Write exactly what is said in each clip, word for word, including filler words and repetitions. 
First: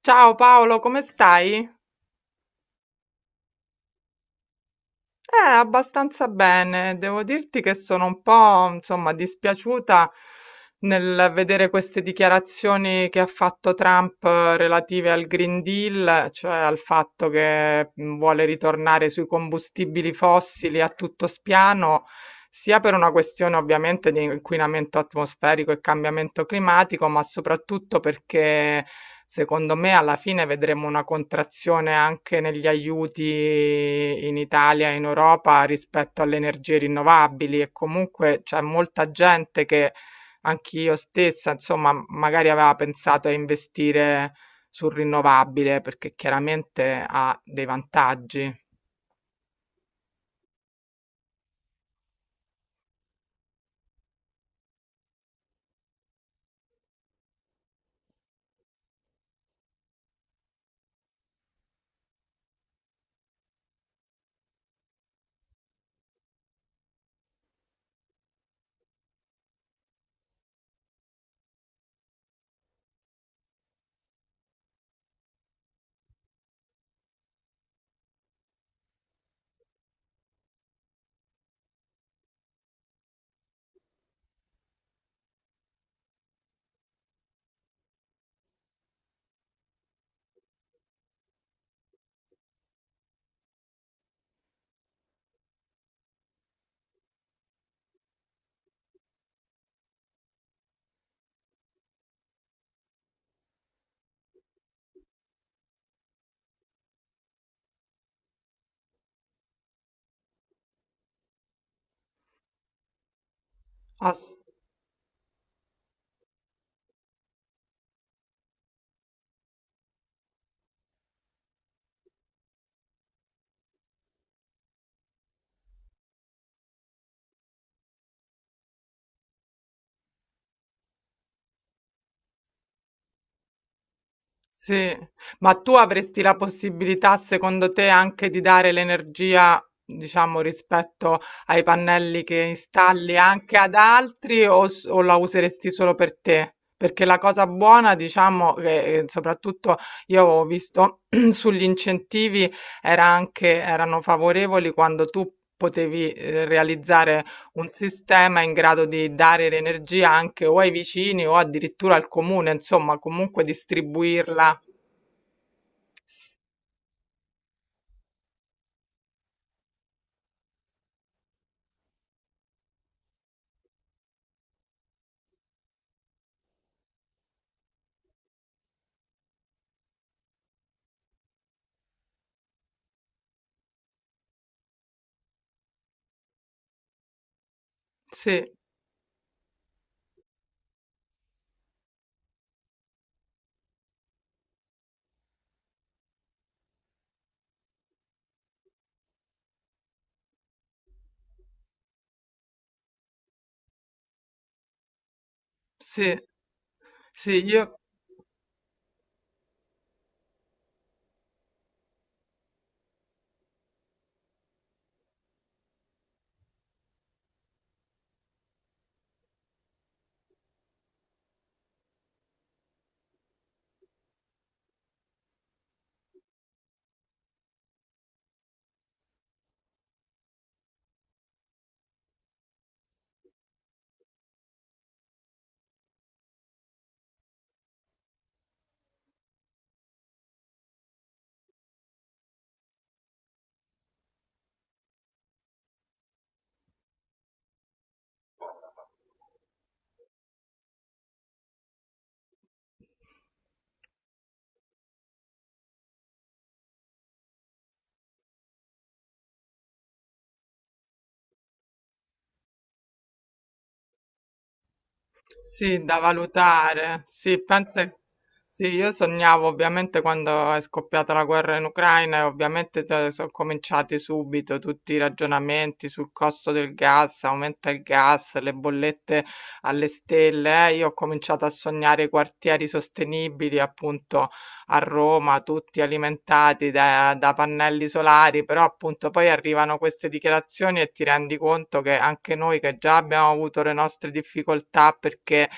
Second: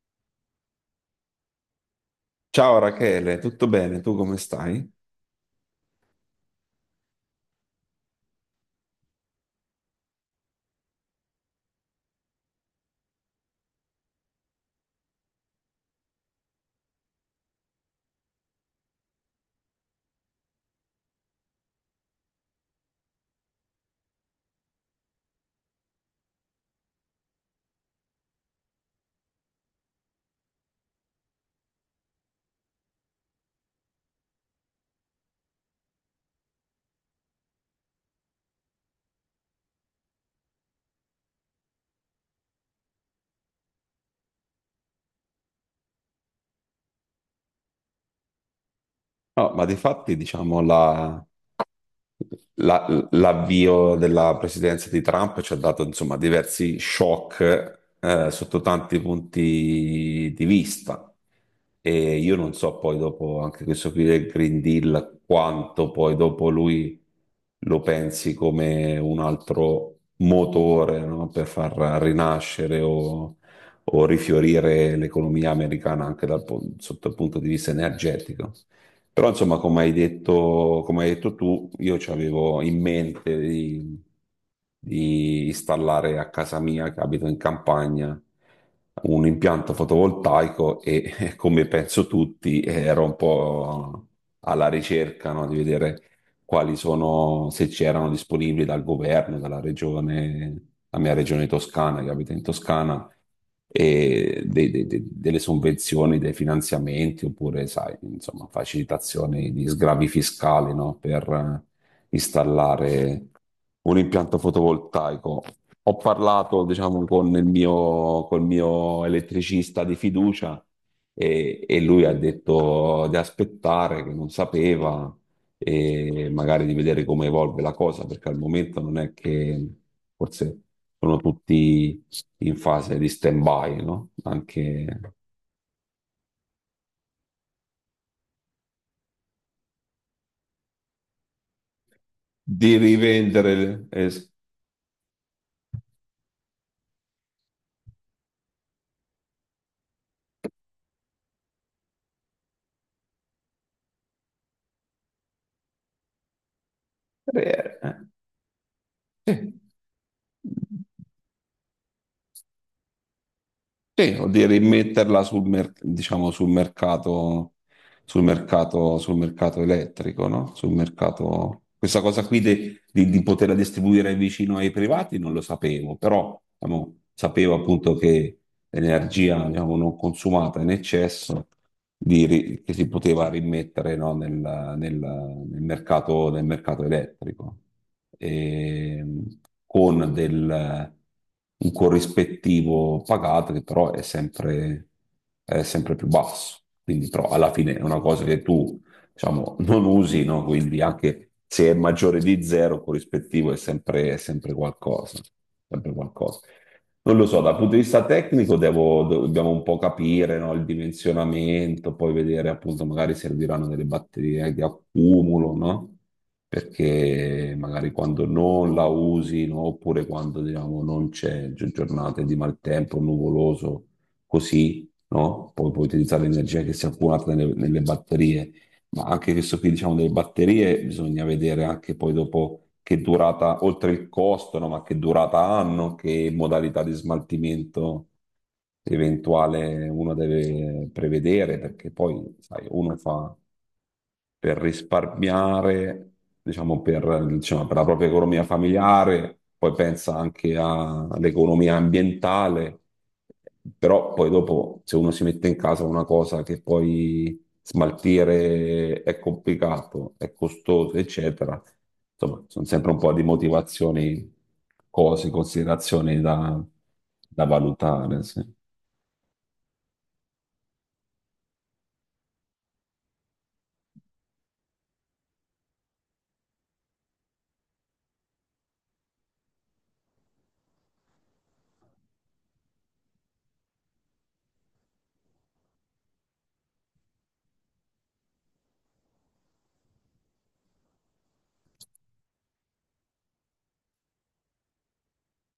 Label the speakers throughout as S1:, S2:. S1: Ciao Paolo, come stai?
S2: Ciao Rachele, tutto bene? Tu come stai?
S1: Eh, abbastanza bene. Devo dirti che sono un po', insomma, dispiaciuta nel vedere queste dichiarazioni che ha fatto Trump eh, relative al Green Deal, cioè al fatto che mh, vuole ritornare sui combustibili fossili a tutto spiano, sia per una questione ovviamente di inquinamento atmosferico e cambiamento climatico, ma soprattutto perché secondo me alla fine vedremo una contrazione anche negli aiuti in Italia e in Europa rispetto alle energie rinnovabili e comunque c'è molta gente che. Anch'io stessa, insomma, m- magari aveva pensato a investire sul rinnovabile perché chiaramente ha dei vantaggi.
S2: No, ma di fatti, diciamo, la, La- l'avvio della presidenza di Trump ci ha dato insomma diversi shock eh, sotto tanti punti di vista. E io non so poi dopo anche questo qui del Green Deal quanto poi dopo lui lo pensi come un altro motore, no? Per far rinascere o, o rifiorire l'economia americana anche dal, pun- sotto il punto di vista energetico. Però insomma, come hai detto, come hai detto tu, io ci avevo in mente di, di installare a casa mia, che abito in campagna, un impianto fotovoltaico e come penso tutti, ero un po' alla ricerca, no, di vedere quali sono, se c'erano disponibili dal governo, dalla regione, la mia regione toscana, che abito in Toscana e dei- dei- dei- delle sovvenzioni, dei finanziamenti oppure, sai, insomma, facilitazioni di sgravi fiscali, no? Per eh, installare un
S1: Ass-
S2: impianto fotovoltaico. Ho parlato, diciamo, con il mio, col mio elettricista di fiducia e, e lui ha detto di aspettare, che non sapeva e magari di vedere come evolve la cosa, perché al momento non è che forse sono tutti in fase di stand-by, no? Anche
S1: Sì, ma tu avresti la possibilità, secondo te, anche di dare l'energia, diciamo, rispetto ai pannelli che
S2: di
S1: installi anche ad
S2: rivendere, eh, s-
S1: altri o, s- o la useresti solo per te? Perché la cosa buona, diciamo, che eh, soprattutto io ho visto sugli incentivi era anche, erano favorevoli quando tu potevi eh, realizzare un
S2: eh,
S1: sistema in grado di dare l'energia anche o ai vicini o addirittura al comune, insomma, comunque
S2: sì, o di
S1: distribuirla.
S2: rimetterla sul, mer- diciamo, sul mercato, sul mercato, sul mercato elettrico, no? Sul mercato. Questa cosa qui de- di, di poterla distribuire vicino ai privati non lo sapevo, però diciamo, sapevo appunto che l'energia diciamo, non consumata in eccesso di ri- che si poteva rimettere no, nel, nel- nel mercato, nel mercato elettrico,
S1: Sì,
S2: e, con del, un corrispettivo pagato che però è sempre, è sempre più basso. Quindi, però, alla fine è una cosa che tu diciamo, non usi, no? Quindi anche se è maggiore di zero, corrispettivo è sempre, è sempre qualcosa, sempre
S1: sì,
S2: qualcosa. Non lo
S1: sì,
S2: so, dal punto
S1: io
S2: di vista tecnico devo- dobbiamo un po' capire, no, il dimensionamento, poi vedere appunto magari serviranno delle batterie di accumulo, no? Perché magari quando non la usi, no, oppure quando diciamo, non c'è gi- giornate di maltempo, nuvoloso, così, no? Poi puoi utilizzare l'energia che si è accumulata nelle, nelle batterie, ma anche questo qui, diciamo, delle batterie, bisogna vedere anche poi dopo che durata, oltre il costo, no? Ma che durata hanno, che modalità di smaltimento eventuale uno deve prevedere, perché poi, sai, uno fa per risparmiare, diciamo, per, diciamo, per la propria economia familiare, poi pensa anche a- all'economia ambientale, però poi dopo se uno si mette in casa una cosa che poi smaltire è complicato, è costoso, eccetera. Insomma, sono sempre un po' di motivazioni, cose,
S1: sì, da
S2: considerazioni da,
S1: valutare. Sì,
S2: da
S1: pensa.
S2: valutare, sì.
S1: Sì, io sognavo ovviamente quando è scoppiata la guerra in Ucraina e ovviamente t- sono cominciati subito tutti i ragionamenti sul costo del gas, aumenta il gas, le bollette alle stelle. eh. Io ho cominciato a sognare quartieri sostenibili, appunto, a Roma, tutti alimentati da, da pannelli solari, però appunto poi arrivano queste dichiarazioni e ti rendi conto che anche noi che già abbiamo avuto le nostre difficoltà perché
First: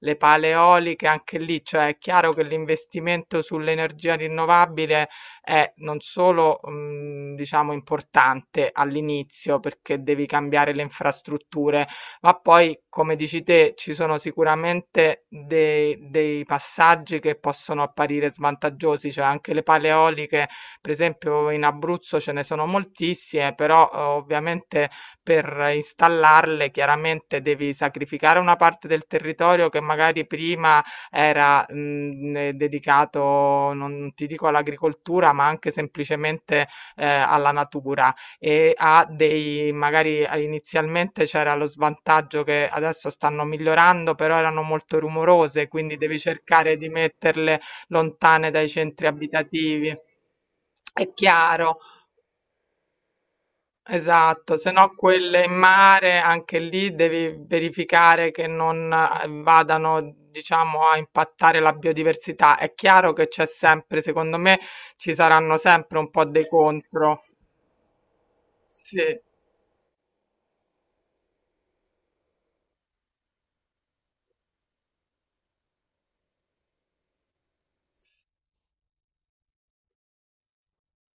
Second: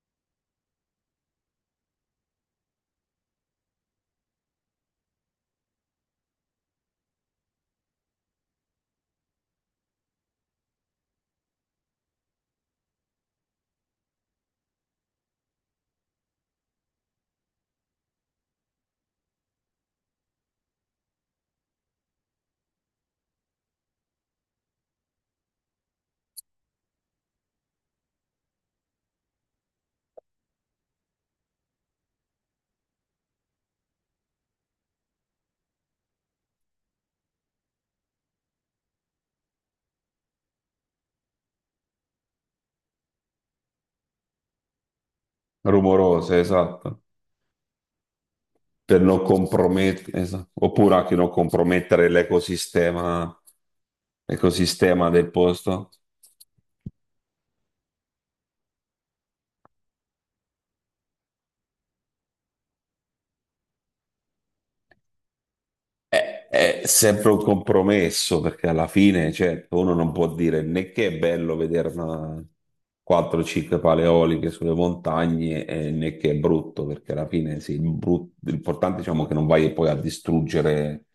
S1: le pale eoliche, anche lì, cioè è chiaro che l'investimento sull'energia rinnovabile è non solo, mh, diciamo, importante all'inizio perché devi cambiare le infrastrutture, ma poi, come dici te, ci sono sicuramente dei, dei passaggi che possono apparire svantaggiosi, cioè anche le pale eoliche, per esempio in Abruzzo ce ne sono moltissime, però eh, ovviamente per installarle chiaramente devi sacrificare una parte del territorio che magari prima era mh, eh, dedicato, non ti dico all'agricoltura, ma anche semplicemente eh, alla natura e ha dei magari a- inizialmente c'era lo svantaggio che adesso stanno migliorando, però erano molto rumorose, quindi devi
S2: Rumorose,
S1: cercare di
S2: esatto,
S1: metterle lontane dai
S2: per
S1: centri
S2: non
S1: abitativi.
S2: compromettere, esatto. Oppure
S1: È
S2: anche non
S1: chiaro,
S2: compromettere l'ecosistema,
S1: esatto, se no
S2: l'ecosistema del
S1: quelle in
S2: posto.
S1: mare anche lì devi verificare che non eh, vadano, diciamo, a impattare la biodiversità. È chiaro che c'è sempre, secondo me, ci saranno sempre un po' dei
S2: È, è
S1: contro.
S2: sempre un compromesso perché alla
S1: Sì.
S2: fine, certo, uno non può dire né che è bello vedere una quattro cinque paleoliche sulle montagne, eh, né che è brutto, perché alla fine sì, il brut- l'importante diciamo che non vai poi a distruggere,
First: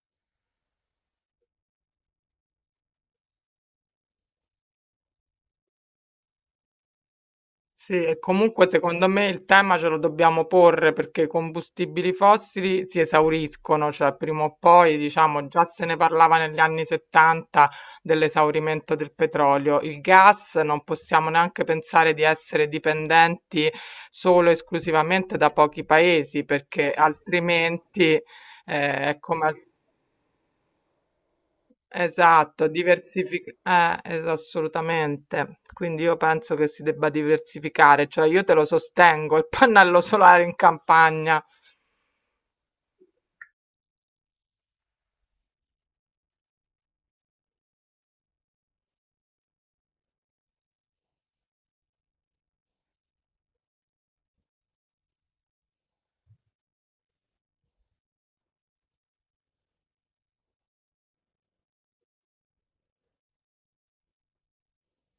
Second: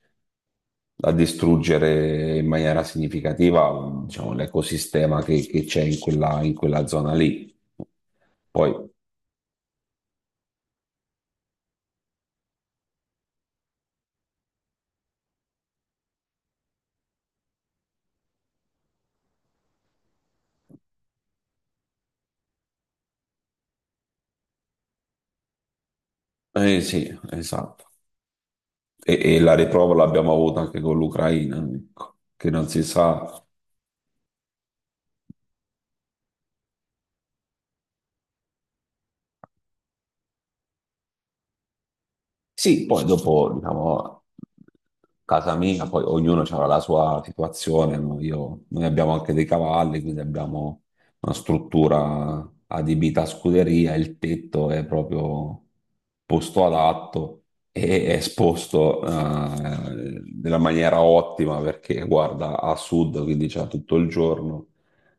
S2: a distruggere in maniera significativa, diciamo, l'ecosistema che che c'è in quella, in quella zona lì.
S1: Sì, e comunque
S2: Poi,
S1: secondo me il tema ce lo dobbiamo porre perché i combustibili fossili si esauriscono, cioè prima o poi, diciamo, già se ne parlava negli anni settanta dell'esaurimento del petrolio. Il gas non possiamo neanche pensare di essere dipendenti solo e esclusivamente da pochi paesi
S2: eh
S1: perché
S2: sì, esatto.
S1: altrimenti eh,
S2: E,
S1: è
S2: e
S1: come... al
S2: la riprova l'abbiamo avuta anche con l'Ucraina, ecco, che
S1: Esatto,
S2: non si sa.
S1: diversific- eh, es- assolutamente. Quindi io penso che si debba diversificare, cioè io te lo sostengo, il pannello solare in campagna.
S2: Sì, poi dopo, diciamo, casa mia, poi ognuno aveva la sua situazione, no? Io- noi abbiamo anche dei cavalli, quindi abbiamo una struttura adibita a scuderia, il tetto è proprio posto adatto e è esposto eh, nella maniera ottima perché guarda a sud, quindi c'è tutto il giorno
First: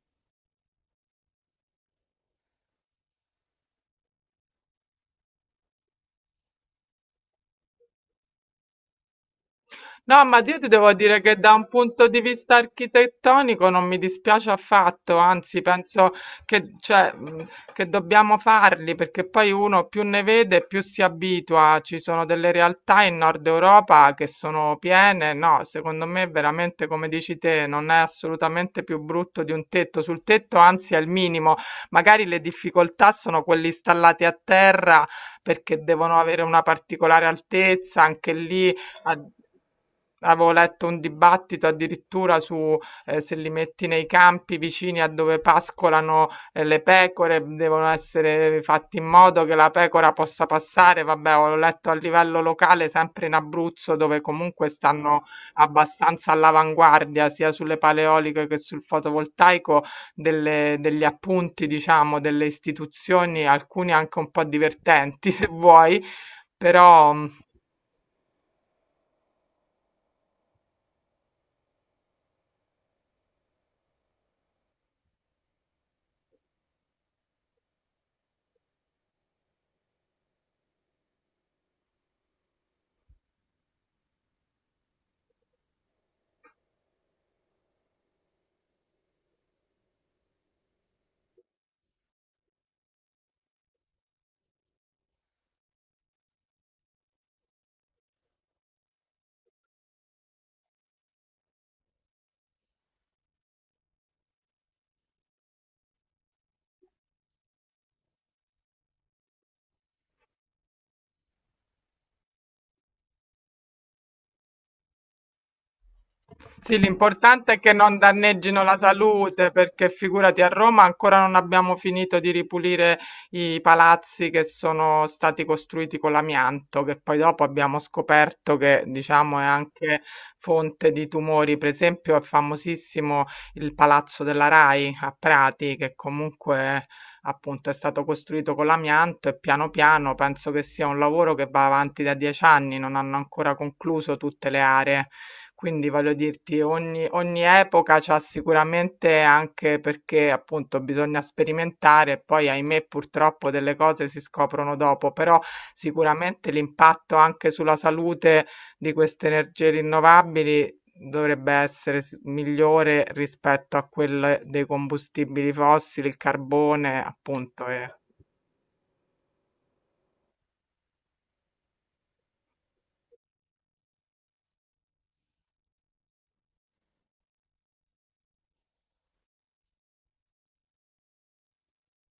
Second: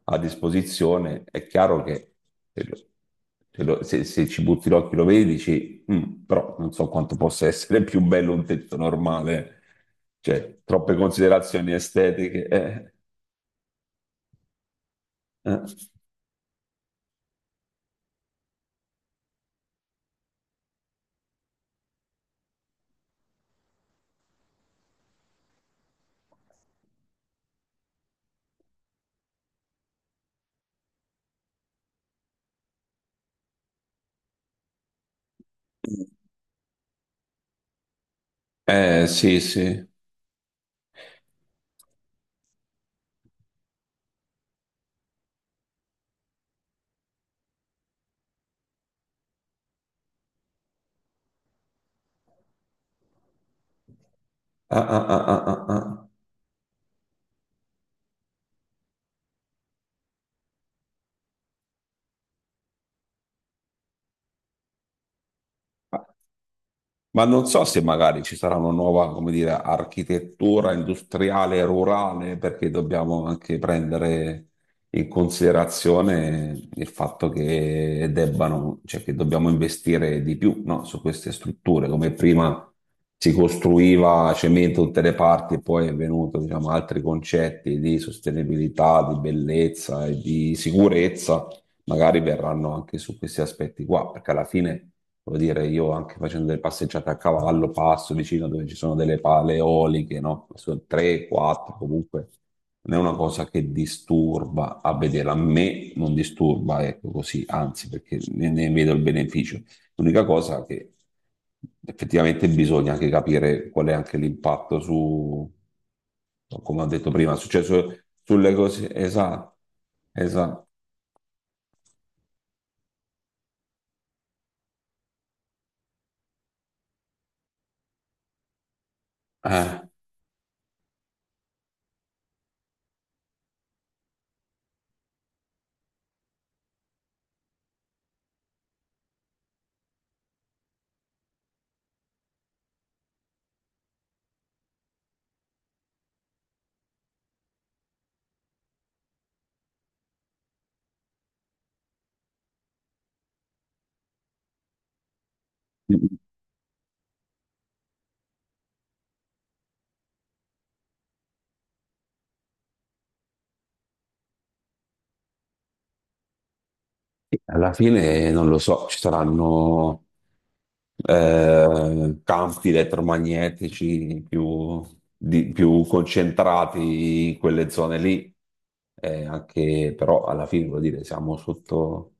S2: a disposizione. È chiaro che se, lo- se lo- se- se ci butti l'occhio lo vedi, dici, mm, però non so quanto possa essere più bello un tetto normale,
S1: No, ma io
S2: cioè
S1: ti devo
S2: troppe
S1: dire che da un
S2: considerazioni
S1: punto di
S2: estetiche.
S1: vista
S2: Eh,
S1: architettonico non mi dispiace affatto, anzi
S2: eh.
S1: penso che, cioè, mh, che dobbiamo farli perché poi uno più ne vede più si abitua. Ci sono delle realtà in Nord Europa che sono piene, no, secondo me veramente come dici te non è assolutamente più brutto di un tetto, sul tetto anzi è il minimo, magari le difficoltà sono quelle installate a terra perché devono avere una particolare altezza, anche lì
S2: Eh,
S1: ad
S2: sì, sì.
S1: avevo letto un dibattito addirittura su, ehm, se li metti nei campi vicini a dove pascolano, ehm, le pecore, devono essere fatti in modo che la pecora possa passare. Vabbè, ho letto a livello locale, sempre in Abruzzo, dove comunque
S2: Ah, ah,
S1: stanno
S2: ah, ah, ah,
S1: abbastanza all'avanguardia, sia sulle paleoliche che sul fotovoltaico, delle degli appunti, diciamo, delle istituzioni, alcuni anche un po' divertenti se vuoi,
S2: ah.
S1: però,
S2: Ma
S1: mhmm
S2: non so se magari ci sarà una nuova, come dire, architettura industriale rurale, perché dobbiamo anche prendere in considerazione il fatto che debbano, cioè che dobbiamo investire di più, no, su queste strutture, come prima si costruiva cemento da tutte le parti e poi è venuto, diciamo, altri concetti di sostenibilità, di bellezza e di sicurezza magari verranno anche su questi aspetti qua, perché alla fine, voglio dire, io anche facendo delle passeggiate a cavallo, passo vicino dove ci sono delle pale eoliche, no? Sono tre, quattro, comunque non è una cosa che disturba a vedere, a me non disturba, ecco così, anzi, perché ne, ne vedo il beneficio. L'unica cosa che effettivamente bisogna anche capire qual è anche l'impatto su,
S1: Sì,
S2: come ho detto prima, è
S1: l'importante è che non
S2: successo sulle
S1: danneggino la
S2: cose,
S1: salute,
S2: esatto,
S1: perché figurati a
S2: esatto.
S1: Roma ancora non abbiamo finito di ripulire i palazzi che sono stati costruiti con l'amianto, che poi dopo abbiamo scoperto che, diciamo, è
S2: Eh.
S1: anche fonte di tumori. Per esempio, è famosissimo il palazzo della Rai a Prati, che comunque appunto è stato costruito con l'amianto e piano piano penso che sia un lavoro che va avanti da dieci anni, non hanno ancora concluso tutte le aree. Quindi voglio dirti, ogni, ogni epoca c'ha sicuramente anche perché appunto bisogna sperimentare e poi ahimè purtroppo delle cose si scoprono dopo, però sicuramente l'impatto anche sulla salute di queste energie rinnovabili dovrebbe essere s- migliore rispetto a quelle dei combustibili fossili, il carbone, appunto.
S2: Alla
S1: E...
S2: fine non lo so, ci saranno eh, campi elettromagnetici più, di- più concentrati in quelle zone lì, eh, anche però alla fine vuol dire siamo sotto,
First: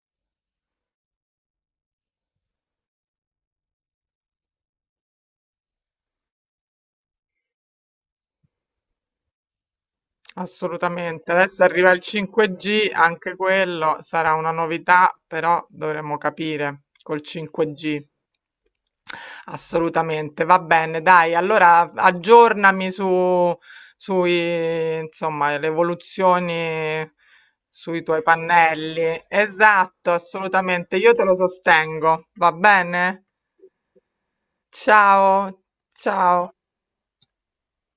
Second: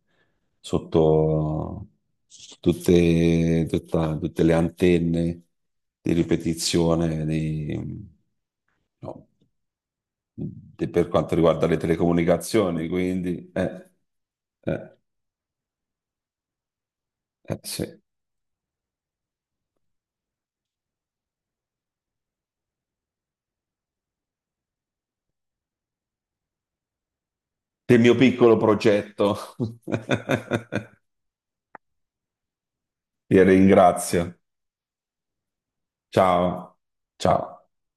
S2: sotto tutte, tutta- tutte le antenne di ripetizione di- no, di- per
S1: Assolutamente.
S2: quanto
S1: Adesso
S2: riguarda le
S1: arriva il
S2: telecomunicazioni,
S1: cinque G, anche
S2: quindi eh,
S1: quello sarà una
S2: eh.
S1: novità, però dovremo capire col
S2: eh, sì.
S1: cinque G. Assolutamente, va bene, dai, allora aggiornami su, sui, insomma, le evoluzioni
S2: Del
S1: sui
S2: mio
S1: tuoi
S2: piccolo
S1: pannelli.
S2: progetto.
S1: Esatto, assolutamente, io te lo sostengo, va bene?
S2: Ti ringrazio.
S1: Ciao, ciao.
S2: Ciao. Ciao.